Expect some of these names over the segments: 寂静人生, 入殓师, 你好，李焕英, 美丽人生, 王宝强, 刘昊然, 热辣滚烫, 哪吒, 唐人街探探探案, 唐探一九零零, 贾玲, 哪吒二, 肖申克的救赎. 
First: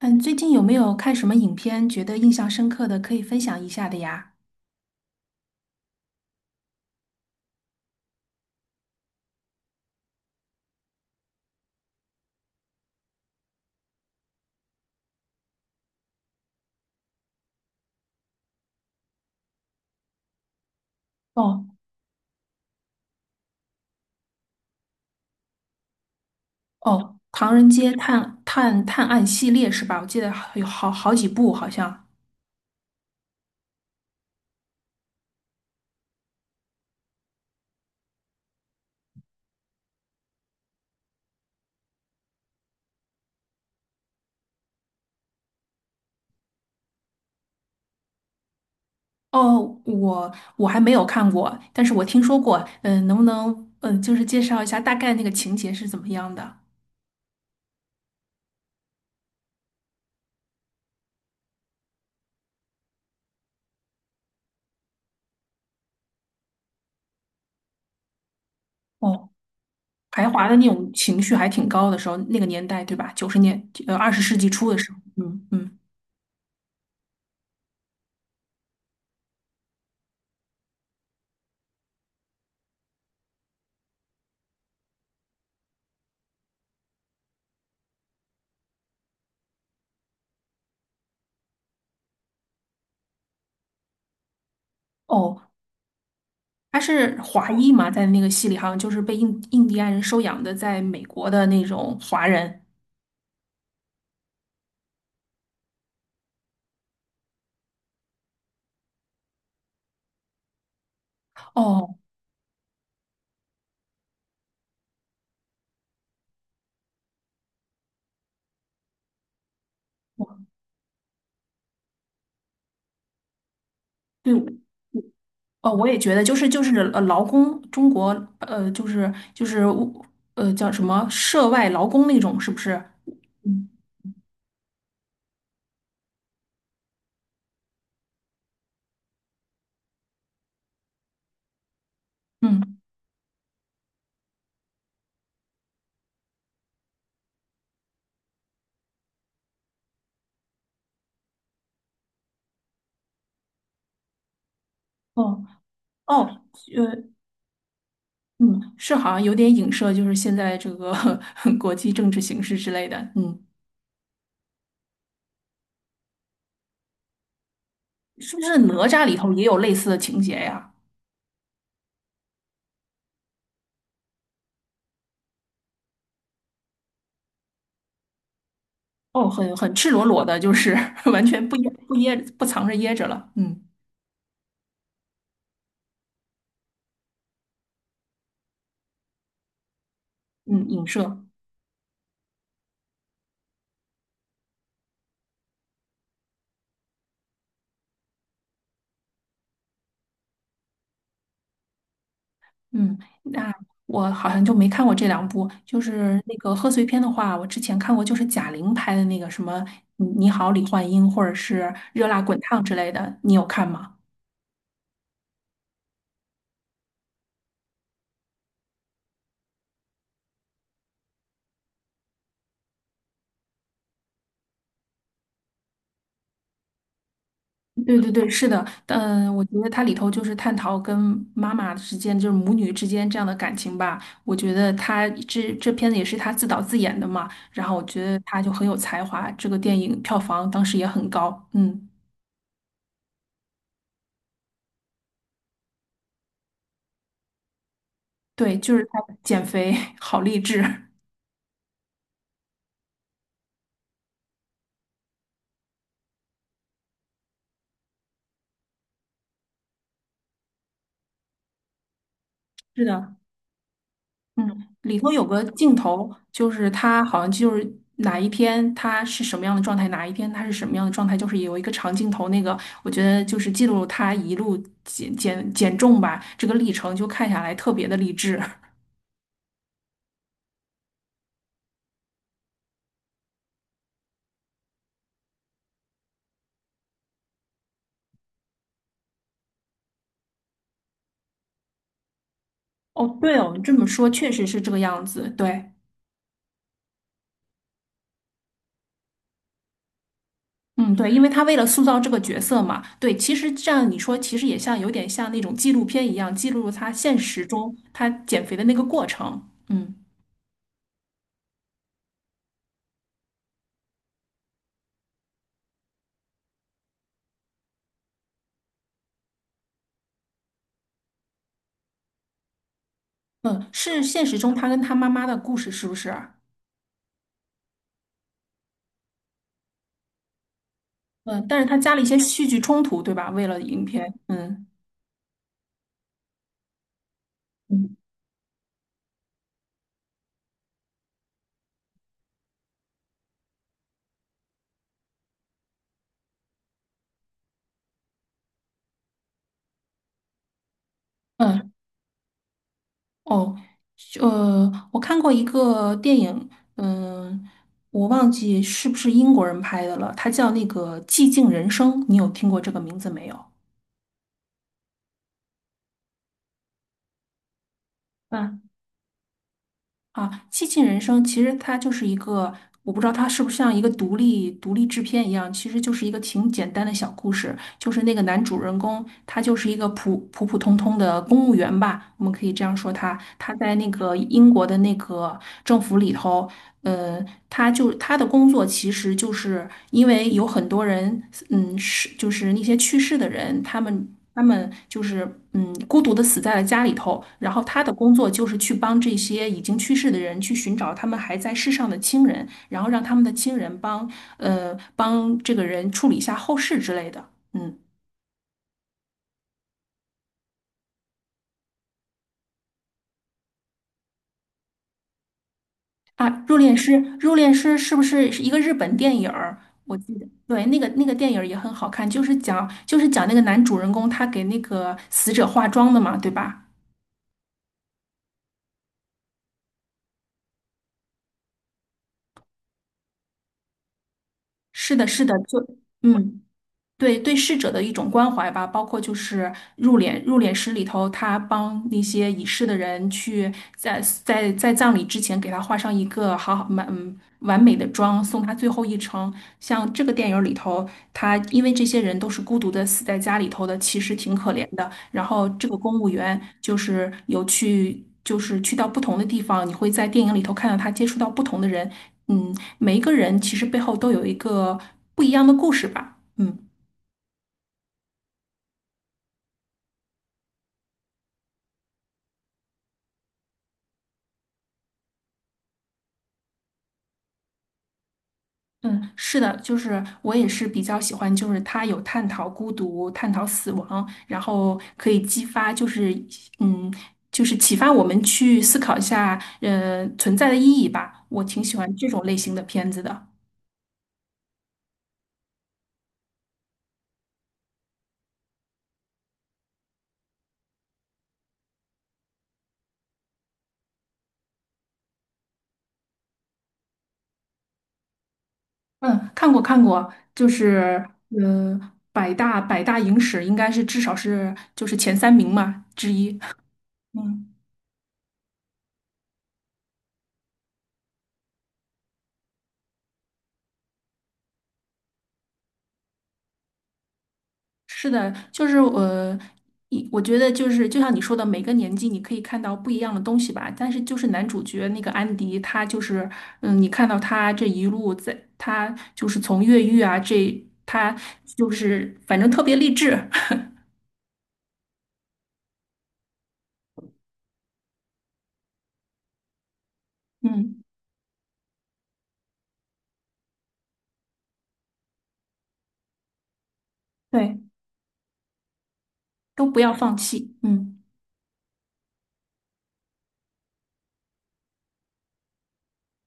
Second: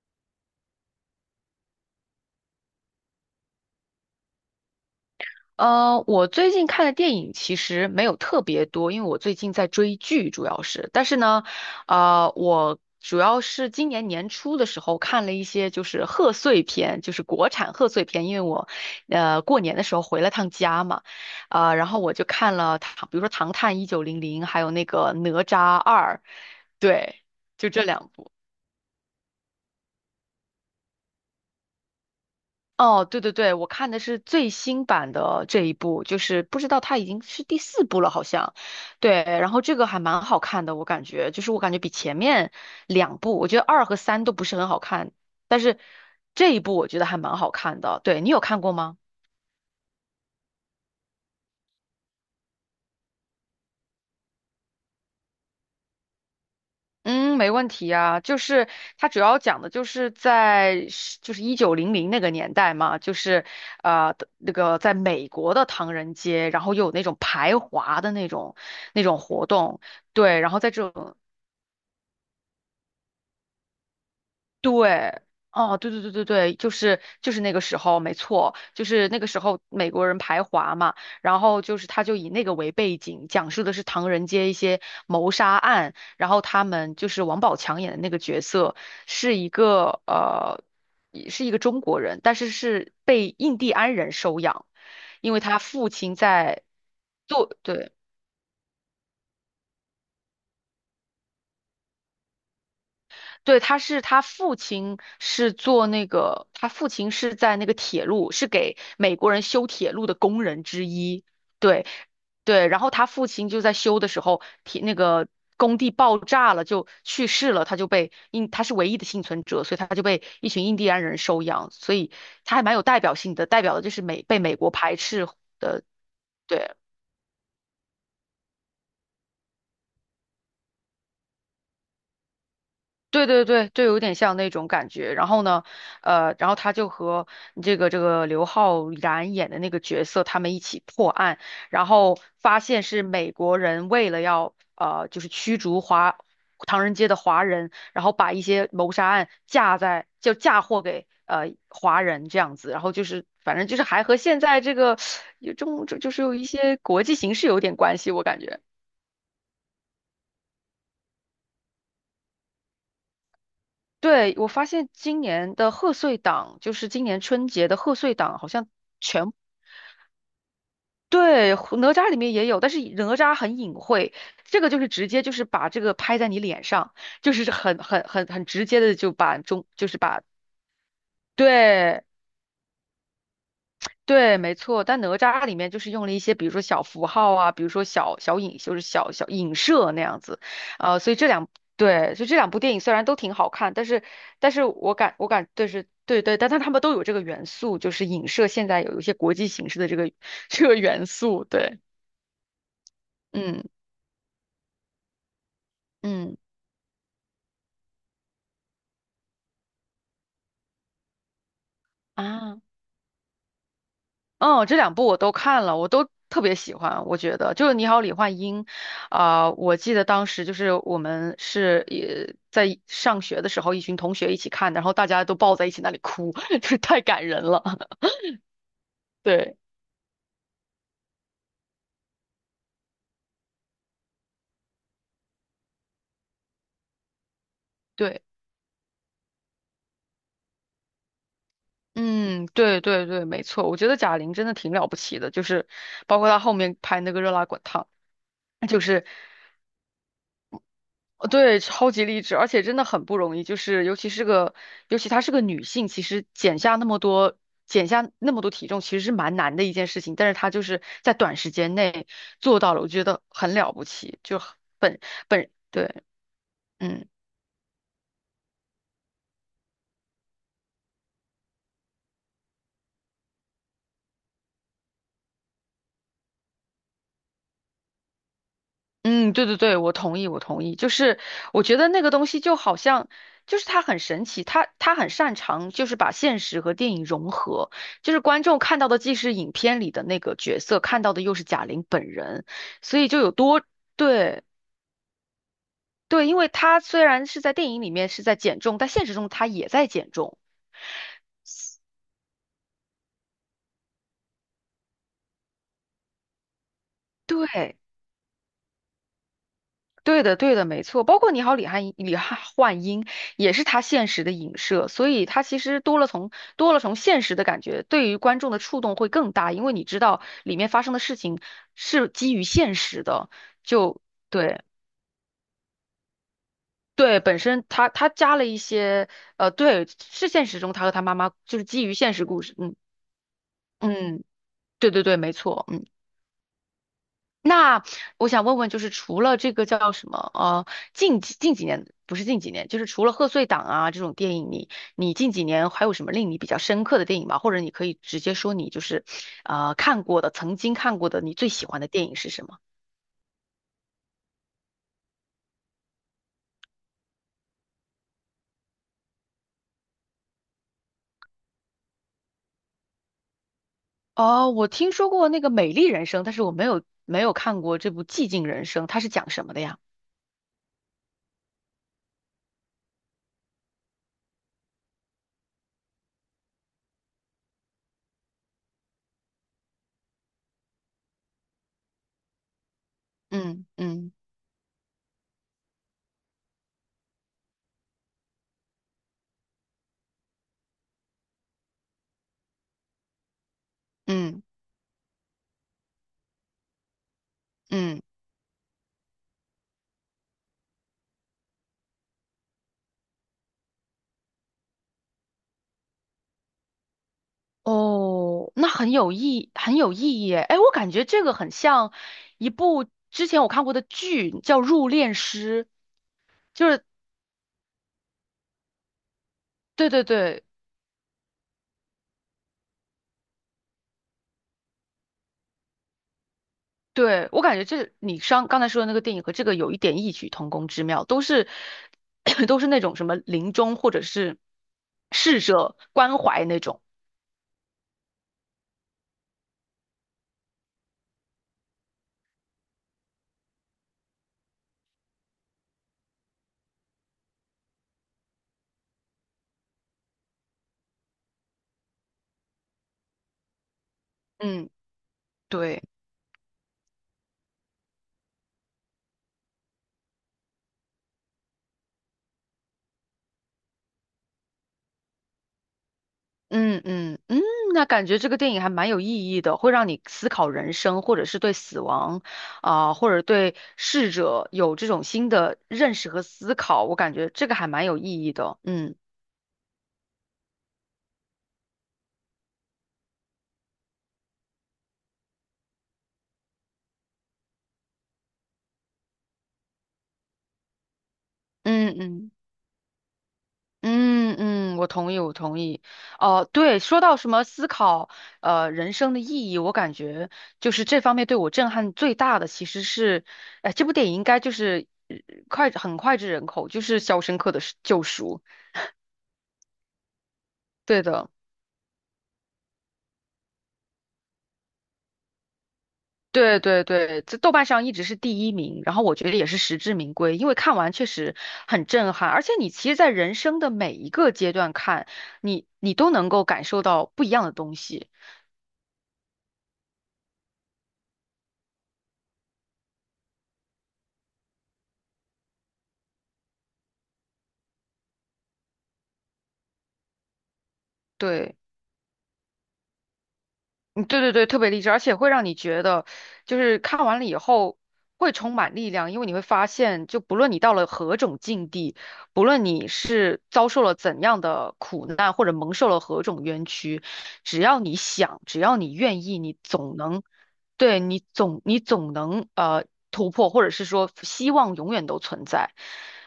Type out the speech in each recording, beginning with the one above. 嗯，最近有没有看什么影片觉得印象深刻的，可以分享一下的呀？我最近看的电影其实没有特别多，因为我最近在追剧，主要是。但是呢，我主要是今年年初的时候看了一些就是贺岁片，就是国产贺岁片，因为我过年的时候回了趟家嘛。哦啊、然后我就看了唐，比如说《唐探一九零零》，还有那个《哪吒二》，对，哦，《唐人就这街两部。探探探案》系列是吧？我记得好有好几部，好像。哦，对对对，我看的是最新版的这一部，就是不知道它已经是第四部了，好像。对，然后这个还蛮好看的，我感觉，就是我感觉比前面两部，我觉得二和三都不是很好看，但是这一部我觉得还蛮好看的。对，你有看过吗？哦，我还没有看过，但是我听说过。嗯，能不能就是介绍一下大概那个情节是怎么样的？嗯，没问题啊，就是它主要讲的就是在是就是一九零零那个年代嘛，就是那个在美国的唐人街，然后又有那种排华的那种哦，活动，排对，华然的后那在这种种，情绪还挺高的时候，那个年代对吧？九十年呃二十世纪初的时候，对，嗯哦，嗯。对对对对对，就是那个时候，没错，就是那个时候美国人排华嘛。然后就是他就以那个为背景，讲述的是唐人街一些谋杀案，然后他们就是王宝强演的那个角色是一个呃也是一个中国人，但是是被印第安人收养，因为哦，他父亲在他是华做，裔嘛，对。在那个戏里好像就是被印第安人收养的，在美国的那种华人。对，他父亲是做那个，他父亲是在那个铁路，是给美国人修铁路的工人之一。对哦，对，然后他父亲就在修的时候，那个工地爆炸了，就去世了，他就被印，他是唯一的幸存者，所以他就被我一群印第安人收养，所以他还蛮有代表性的，代表的就是对，被美国排斥。哦，我也觉得，对。劳工，中国呃，就是就是叫什么涉外劳工那种，是不是？对对对，嗯就有点像那种感觉。然后呢，然后他就和这个刘昊然演的那个角色，他们一起破案，然后发嗯，现是美国人为了就是驱逐唐人街的华人，然后把一些谋杀案嫁在就嫁祸给华人这样子，然后就是反正就是还和现在这个哦有中就就哦，是有一些呃国际形势有点关系，我感觉。嗯，是好像有点影射，就是现在这个 国际政治形势之类的。嗯，对，我发现今年的贺岁档，就是今年春节的贺岁是档，不好是像哪吒里头全，也有类似的情节呀？对，哪吒里面也有，但是哪吒很隐晦，这个就是直接就是把这个拍在你脸上，就是很直接的就哦，把很中，很就赤是裸把，裸的，就是 完全不掖不对。掖不藏着掖着了。嗯对，没错，但哪吒里面就是用了一些，比如说小符号啊，比如说小小影，就是小小影射那样子，嗯，影所以射。这两对，所以这两部电影虽然都挺好看，但是我感我感对是对对，但他们都有这个元素，就是影射现在有一些国际形势的这个 这个元素，对，嗯，那嗯我好像就没看过这两部。就是那嗯个贺岁片的话，我之前看过，就是贾玲拍的那个什么《你你好李焕英》或者是《热辣滚啊。烫》之类的，你有看吗？嗯，这两部我都看了，我都特别喜欢。我觉得就是《你好，李焕英》啊、我记得当时就是我们也在上学的时候，一群同学一起看的，然后大家都抱在一起那里哭，就是太感人了。对对对，是的，嗯，我对觉得它里头就是探讨跟妈妈之间，就是母女之间这样的感情吧。我觉得他这这片子也是他自导自演的嘛，然后我觉得对，他就很有才华，这个电影票房当时也很高。嗯，嗯，对对对，没错。我觉得贾玲真的挺了不起的，就是包括她后面拍那个《热辣滚烫》，对，就就是他是。减肥 好励志。对，超级励志，而且真的很不容易，就是尤其她是个女性，其实减下那么多，体重，其实是蛮难的一件事情，但是她就是在短时间内做到了，是我觉的，得很了不起，就很嗯，里本头有个本，镜对，头，就是他嗯。好像就是哪一天他是什么样的状态，哪一天他是什么样的状态，就是有一个长镜头，那个我觉得就是记录他一路减重吧，这个历程就看下来特别的励志。嗯，对对对，我同意，我同意。就是我觉得那个东西就好像，就是它很神奇，它很擅长就是把现实和电影融合，就是观众看到的既是影片里的那个角色，看到的又是贾玲本人，所以哦，就有对哦，你多，这么说确对实是这个样子，对。对，因为她虽然是在电影里面是在减重，但现实中她也在减重。嗯，对，因为他为了塑造这个角色嘛，对，其实这样你说，其实也像有点像那种纪录片一样，记录他现实中对他减肥的那个过程。嗯对的，对的，没错。包括你好，李汉焕英也是他现实的影射，所以他其实多了从现实的感觉，对于观众的触动会更大，因为你知道里面发生的事情是基于现实的。嗯，就是现实中对他跟他妈妈的故事，是不是啊？对，本身他加了一些对，是现实中他和他妈妈嗯，但就是是他基于加了一现些实故戏事。剧嗯冲突，对吧？为了影片，嗯，嗯对对对，没错，嗯。那嗯我想问问，就是除了这个叫什么，近几年不是近几年，就是除了贺岁档啊这种电影，你近几年还有什么令你比较深刻的电影吗？或者你可以直接说你就是，看过的，曾经看过的，你最喜嗯，欢的电影是什么？哦，我看过一个电影，嗯，我忘记是不是英国人拍的了，它叫那个《寂静人生》，你有听过这个名字没有？哦，我听说过那个《美丽人生》，但是我没有看过这部《寂静啊？人生》，它是讲什么的呀？啊，《寂静人生》其实它就是一个，我不知道它是不是像一个独立制片一样，其实就是一个挺简单的小故事。就是那个男主人公，他就是一个普普通通的公务员吧，我们可以这样说他。他嗯在那嗯个英国的那个政府里头，呃，他的工作其实就是因为有很多人，嗯，是就是那些去世的人，他们他嗯们就是嗯，孤独的死在了家里头。然后他的嗯。工作就是去帮这些已经去世的人去寻找他们还在世上的亲人，然后让他们的亲人帮帮这个人处理一下后事之类的。嗯哦，那很有意义耶。哎，我感觉这个很像一部之前我看过的剧，叫《入殓师》，啊，《入就殓是师》《入殓师》是不是一个日本电影儿？对我对记得对对，那个电影儿也很好看，就是讲那个男主人公他给那个死者化妆的嘛，对吧？对，我感觉这你上刚才说的那个电影和这个有一点异曲同工之妙，都是 都是那种什么临终或者是是的，是的，逝就者关嗯。怀那种。对，对逝者的一种关怀吧，包括就是入殓师里头，他帮那些已逝的人去在葬礼之前给他画上一个好好满嗯完美的妆，送他最后一程。像这个电影里头，他因为这些人都是孤独的死在家里头的，其实挺可怜嗯，的。然后这个对。公务员就是去到不同的地方，你会在电影里头看到他接触到不同的人，嗯，每一个人其实背后都有一个不一样的故事吧，嗯。嗯嗯嗯，那感觉这个电影还蛮有意义的，会让你思考人生，或者是对死亡，啊、或者对逝者有这种新的认识和思考。我感觉这个还蛮有意义的。嗯嗯，是的，就是我也是比较喜欢，就是它有探讨孤独、探讨死亡，然后可以激发，嗯，就是启发我们去思考一下，存在的意义吧。我挺喜欢嗯这种嗯类型的片子的。嗯嗯，我同意，我同意。哦、对，说到什么思考，人生的意义，我感觉就是这方面对我震撼最大的，其实是，哎、这部电影应该就是很脍炙人口，就是《肖申克的救赎》。嗯，看过看过，就对是的。呃，百大影史应该是至少是前三名嘛之一。对对对，这豆嗯。瓣上一直是第一名，然后我觉得也是实至名归，因为看完确实很震撼，而且你其实，在人生的每一个阶段看，你都能够感受到不一样的东西。是的，就是呃，我觉得就是就像你说的，每个年纪你可以看到不一样的东西吧。但是就是男主角那个安迪，他就是嗯，你看到他这一路在，他就是从越狱啊，这他对。就是反正特别励志，嗯，对对对，特别励志，而且会让你觉得，就是看完了以后会充满力量，因为你会发现，就不 论你到嗯，了何种境地，不论你是遭受了怎样的苦难，或者蒙受了何种冤屈，对，只要你想，只要你愿意，你都不要总放能，弃，对，嗯。你总能突破，或者是说希望永远都存在。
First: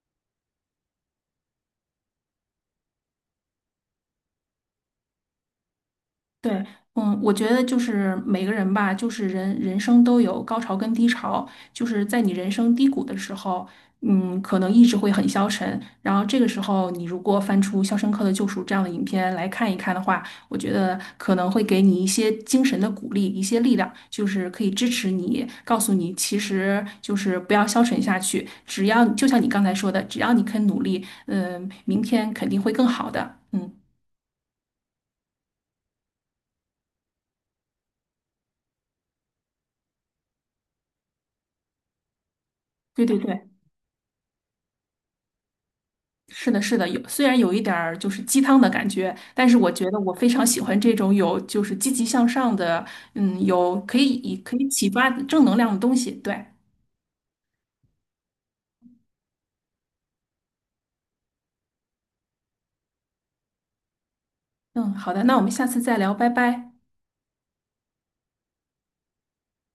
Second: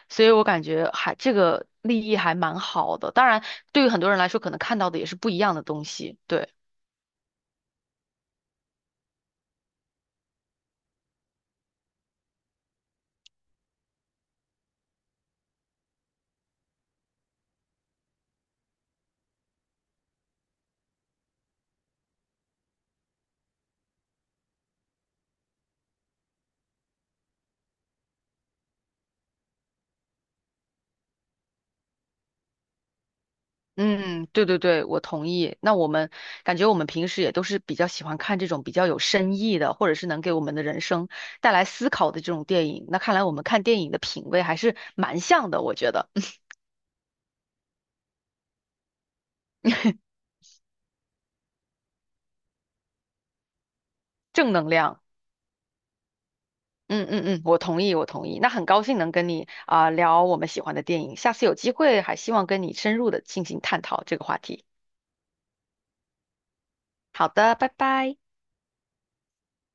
所以我感觉还这个立意还蛮好的，当然对于很多人来说，可能看到的也是不一样的东西，对。对，嗯，我觉得就是每个人吧，就是人生都有高潮跟低潮，就是在你人生低谷的时候，嗯，可能意志会很消沉，然后这个时候你如果翻出《肖申克的救赎》这样的影片来看一看的话，我觉得可能会给你一些精神的鼓励，一些力量，就是可以支持你，告诉你其实就是不要消沉下去，只要就像你刚才说的，只要你肯努力，嗯，明天肯定会更好的，嗯，嗯，对对对，我同意。那我们感觉我们平时也都是比较喜欢看这种比较有深意的，或者是能给我们的人生带来思考的这种电影。那对看对来我们对。看电影的品味还是蛮像的，我觉得 是的，是的，有，虽然有一点儿就是鸡汤的感觉，但是我觉得我 非常喜欢这种有就是积极向上的，嗯，有可以以正可以能启量。发正能量的东西。对，嗯嗯嗯，我同意，我同意。那很高兴能跟你啊、聊我们喜欢的电影，下次有机会还希望跟你深入的进行探讨这个话题。嗯，好的，那我们下次再聊，拜拜。好的，拜拜。